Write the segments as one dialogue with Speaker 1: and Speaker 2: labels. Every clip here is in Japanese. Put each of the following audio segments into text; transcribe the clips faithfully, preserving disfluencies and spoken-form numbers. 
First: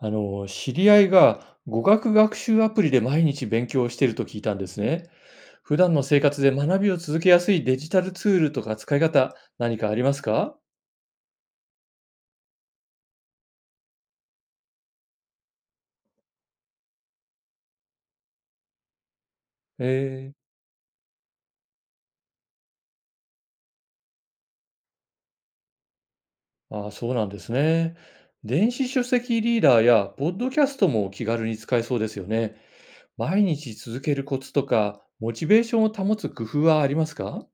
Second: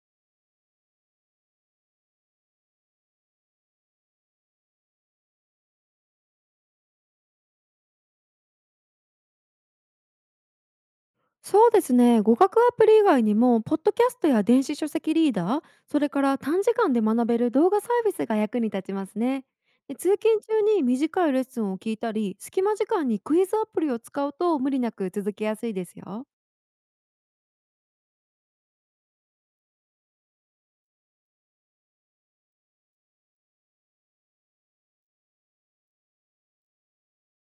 Speaker 1: あの、知り合いが語学学習アプリで毎日勉強をしていると聞いたんですね。普段の生活で学びを続けやすいデジタルツールとか使い方、何かありますか？
Speaker 2: そうですね。語学アプリ以外にもポッドキャストや電子書籍リーダー、それから短時間で学べる動画サービスが役に立ちますね。で、通
Speaker 1: ええ。
Speaker 2: 勤中に短いレッスンを聞いたり、隙間時間にクイズアプリを使うと無理なく続けやすいですよ。
Speaker 1: ああ、そうなんですね。電子書籍リーダーやポッドキャストも気軽に使えそうですよね。毎日続けるコツとか、モチベーションを保つ工夫はありますか？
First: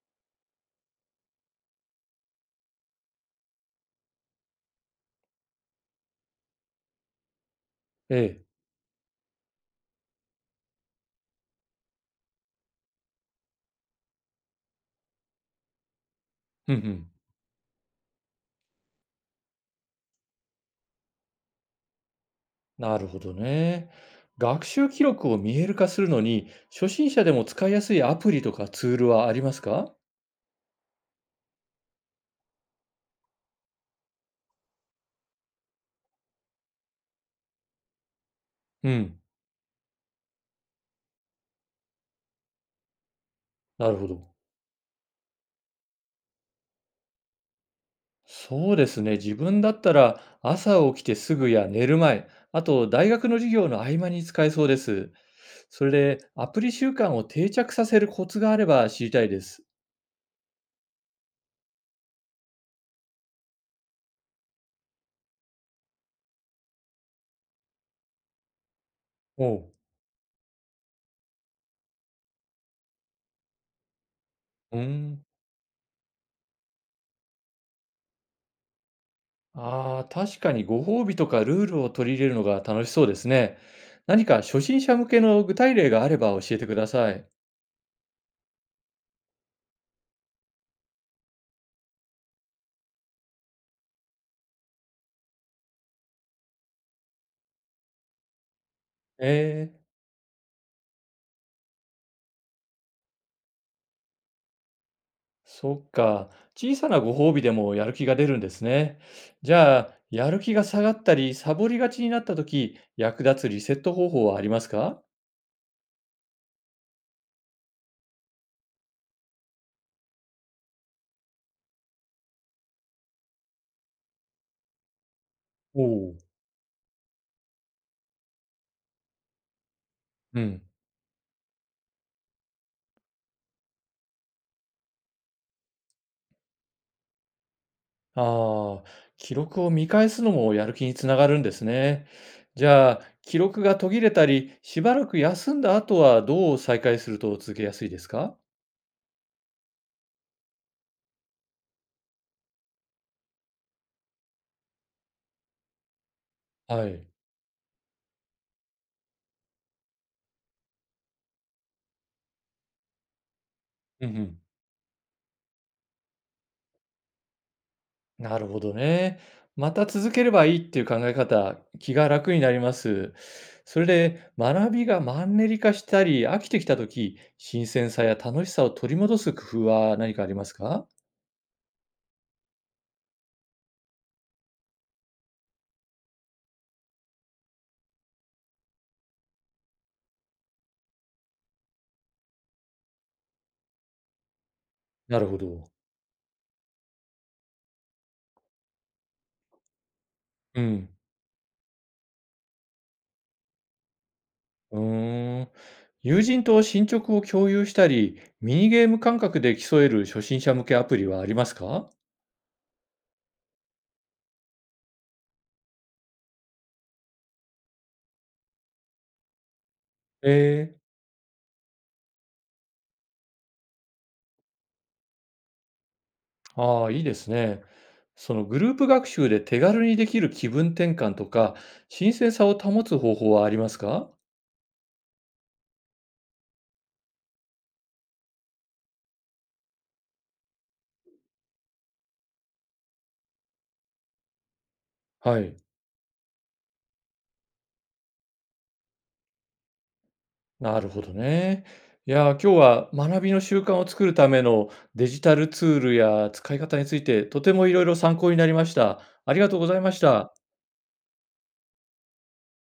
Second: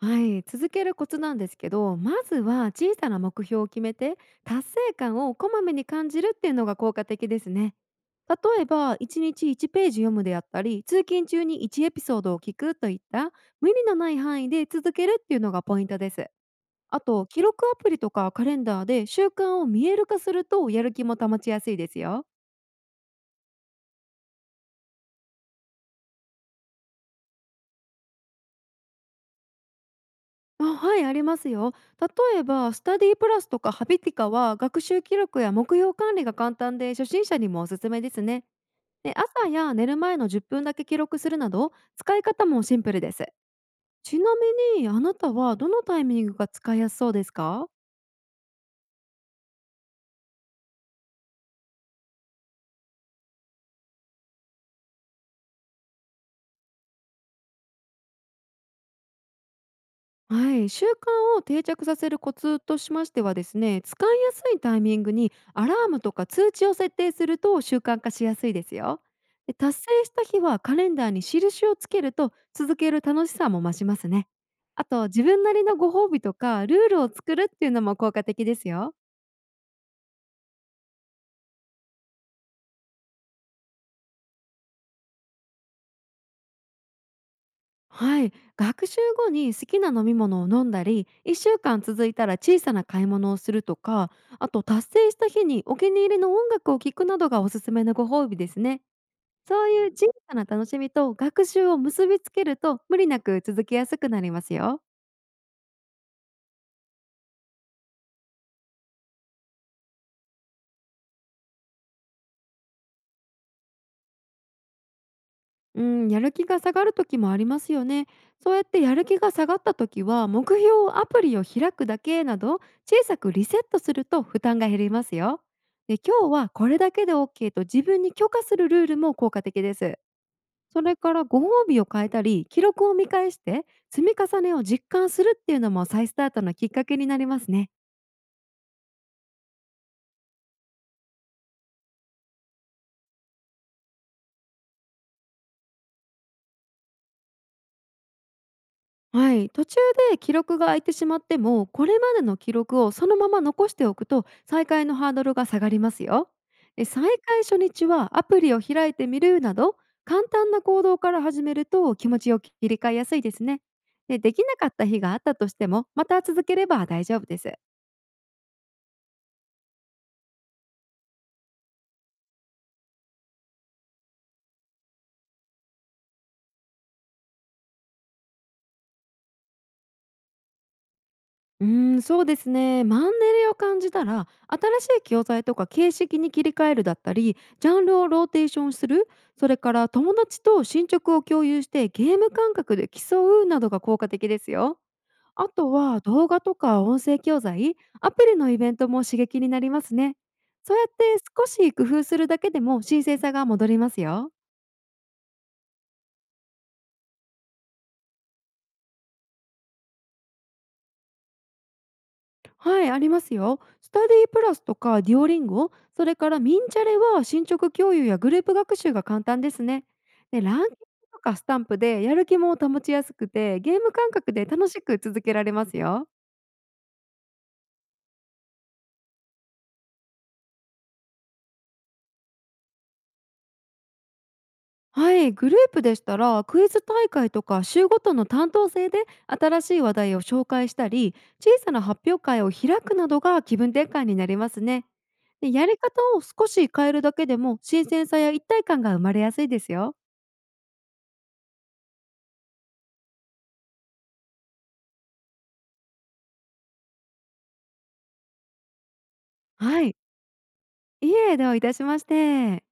Speaker 2: はい、続けるコツなんですけど、まずは小さな目標を決めて達成感をこまめに感じるっていうのが効果的ですね。
Speaker 1: ええ。
Speaker 2: 例えばいちにちいちページ読むであったり、通勤中にいちエピソードを聞くといった無理のない範囲で続けるっていうのがポイントです。
Speaker 1: うんう
Speaker 2: あ
Speaker 1: ん。
Speaker 2: と、記録アプリとかカレンダーで習慣を見える化するとやる気も保ちやすいですよ。
Speaker 1: なるほどね。学習記録を見える化するのに、初心者でも使いやすいアプリとかツールはありますか？
Speaker 2: あ、はい、ありますよ。例えば、スタディプラスとかハビティカは学習記録や目標管理が簡単で初心者にもおすすめですね。
Speaker 1: う
Speaker 2: で、
Speaker 1: ん。
Speaker 2: 朝や寝る前のじゅっぷんだけ記録するなど、使い方もシンプルです。
Speaker 1: なるほ
Speaker 2: ち
Speaker 1: ど。
Speaker 2: なみに、あなたはどのタイミングが使いやすそうですか？
Speaker 1: そうですね。自分だったら朝起きてすぐや寝る前、あと大学の授業の合間に使えそうです。それでアプリ習慣を定着させるコツがあれば知りたいです。
Speaker 2: はい、習慣を定着させるコツとしましてはですね、使いやすいタイミングにアラームとか通知を設定すると習慣化しやすいですよ。
Speaker 1: お
Speaker 2: で、
Speaker 1: う。
Speaker 2: 達成した日はカレンダーに印をつけると続ける楽しさも増しますね。
Speaker 1: う
Speaker 2: あと、
Speaker 1: ん。
Speaker 2: 自分なりのご褒美とかルールを作るっていうのも効果的ですよ。
Speaker 1: ああ、確かにご褒美とかルールを取り入れるのが楽しそうですね。何か初心者向けの具体例があれば教えてください。
Speaker 2: はい、学習後に好きな飲み物を飲んだり、いっしゅうかん続いたら小さな買い物をするとか、あと達成した日にお気に入りの音楽を聴くなどがおすすめのご褒美ですね。
Speaker 1: え
Speaker 2: そう
Speaker 1: え、
Speaker 2: いう小さな楽しみと学習を結びつけると無理なく続けやすくなりますよ。
Speaker 1: そっか。小さなご褒美でもやる気が出るんですね。じゃあ、やる気が下がったり、サボりがちになったとき、役立つリセット方法はありますか？
Speaker 2: うん、やる気が下がる時もありますよね。そうやってやる気が下がった時は、目標をアプリを開くだけなど小さくリセットすると負担が減りますよ。
Speaker 1: お
Speaker 2: で、
Speaker 1: おう、
Speaker 2: 今日はこれだけで オーケー と自分に許可するルールも効果的です。
Speaker 1: うん。
Speaker 2: それからご褒美を変えたり、記録を見返して積み重ねを実感するっていうのも再スタートのきっかけになりますね。
Speaker 1: ああ、記録を見返すのもやる気につながるんですね。じゃあ、記録が途切れたり、しばらく休んだ後はどう再開すると続けやすいですか？
Speaker 2: はい、途中で記録が空いてしまっても、これまでの記録をそのまま残しておくと再開のハードルが下がりますよ。で、
Speaker 1: は
Speaker 2: 再
Speaker 1: い。
Speaker 2: 開初日はアプリを開いてみるなど簡単な行動から始めると気持ちを切り替えやすいですね。
Speaker 1: うん
Speaker 2: で、
Speaker 1: う
Speaker 2: で
Speaker 1: ん。
Speaker 2: きなかった日があったとしてもまた続ければ大丈夫です。
Speaker 1: なるほどね。また続ければいいっていう考え方、気が楽になります。それで、学びがマンネリ化したり、飽きてきたとき、新鮮さや楽しさを取り戻す工夫は何かありますか？
Speaker 2: うーん、そうですね。マンネリを感じたら、新しい教材とか形式に切り替えるだったり、ジャンルをローテーションする、それから友達と進捗を共有してゲーム感覚で競うなどが効果的ですよ。
Speaker 1: なるほ
Speaker 2: あ
Speaker 1: ど。
Speaker 2: とは動画とか音声教材、アプリのイベントも刺激になりますね。
Speaker 1: う
Speaker 2: そうやっ
Speaker 1: ん。
Speaker 2: て少し工夫するだけでも新鮮さが戻りますよ。
Speaker 1: うーん。友人と進捗を共有したり、ミニゲーム感覚で競える初心者向けアプリはありますか？
Speaker 2: はい、ありますよ。スタディプラスとかデュオリンゴ、それからミンチャレは進捗共有やグループ学習が簡単ですね。
Speaker 1: え
Speaker 2: で、ランキング
Speaker 1: ー。
Speaker 2: とかスタンプでやる気も保ちやすくて、ゲーム感覚で楽しく続けられますよ。
Speaker 1: ああ、いいですね。そのグループ学習で手軽にできる気分転換とか、新鮮さを保つ方法はありますか？
Speaker 2: はい、グループでしたらクイズ大会とか週ごとの担当制で新しい話題を紹介したり、小さな発表会を開くなどが気分転換になりますね。
Speaker 1: は
Speaker 2: で、
Speaker 1: い。
Speaker 2: やり方を少し変えるだけでも新鮮さや一体感が生まれやすいですよ。
Speaker 1: なるほどね。いやー、今日は学びの習慣を作るためのデジタルツールや使い方について、とてもいろいろ参考になりました。ありがとうござい
Speaker 2: は
Speaker 1: ま
Speaker 2: い。
Speaker 1: した。
Speaker 2: いえ、どういたしまして。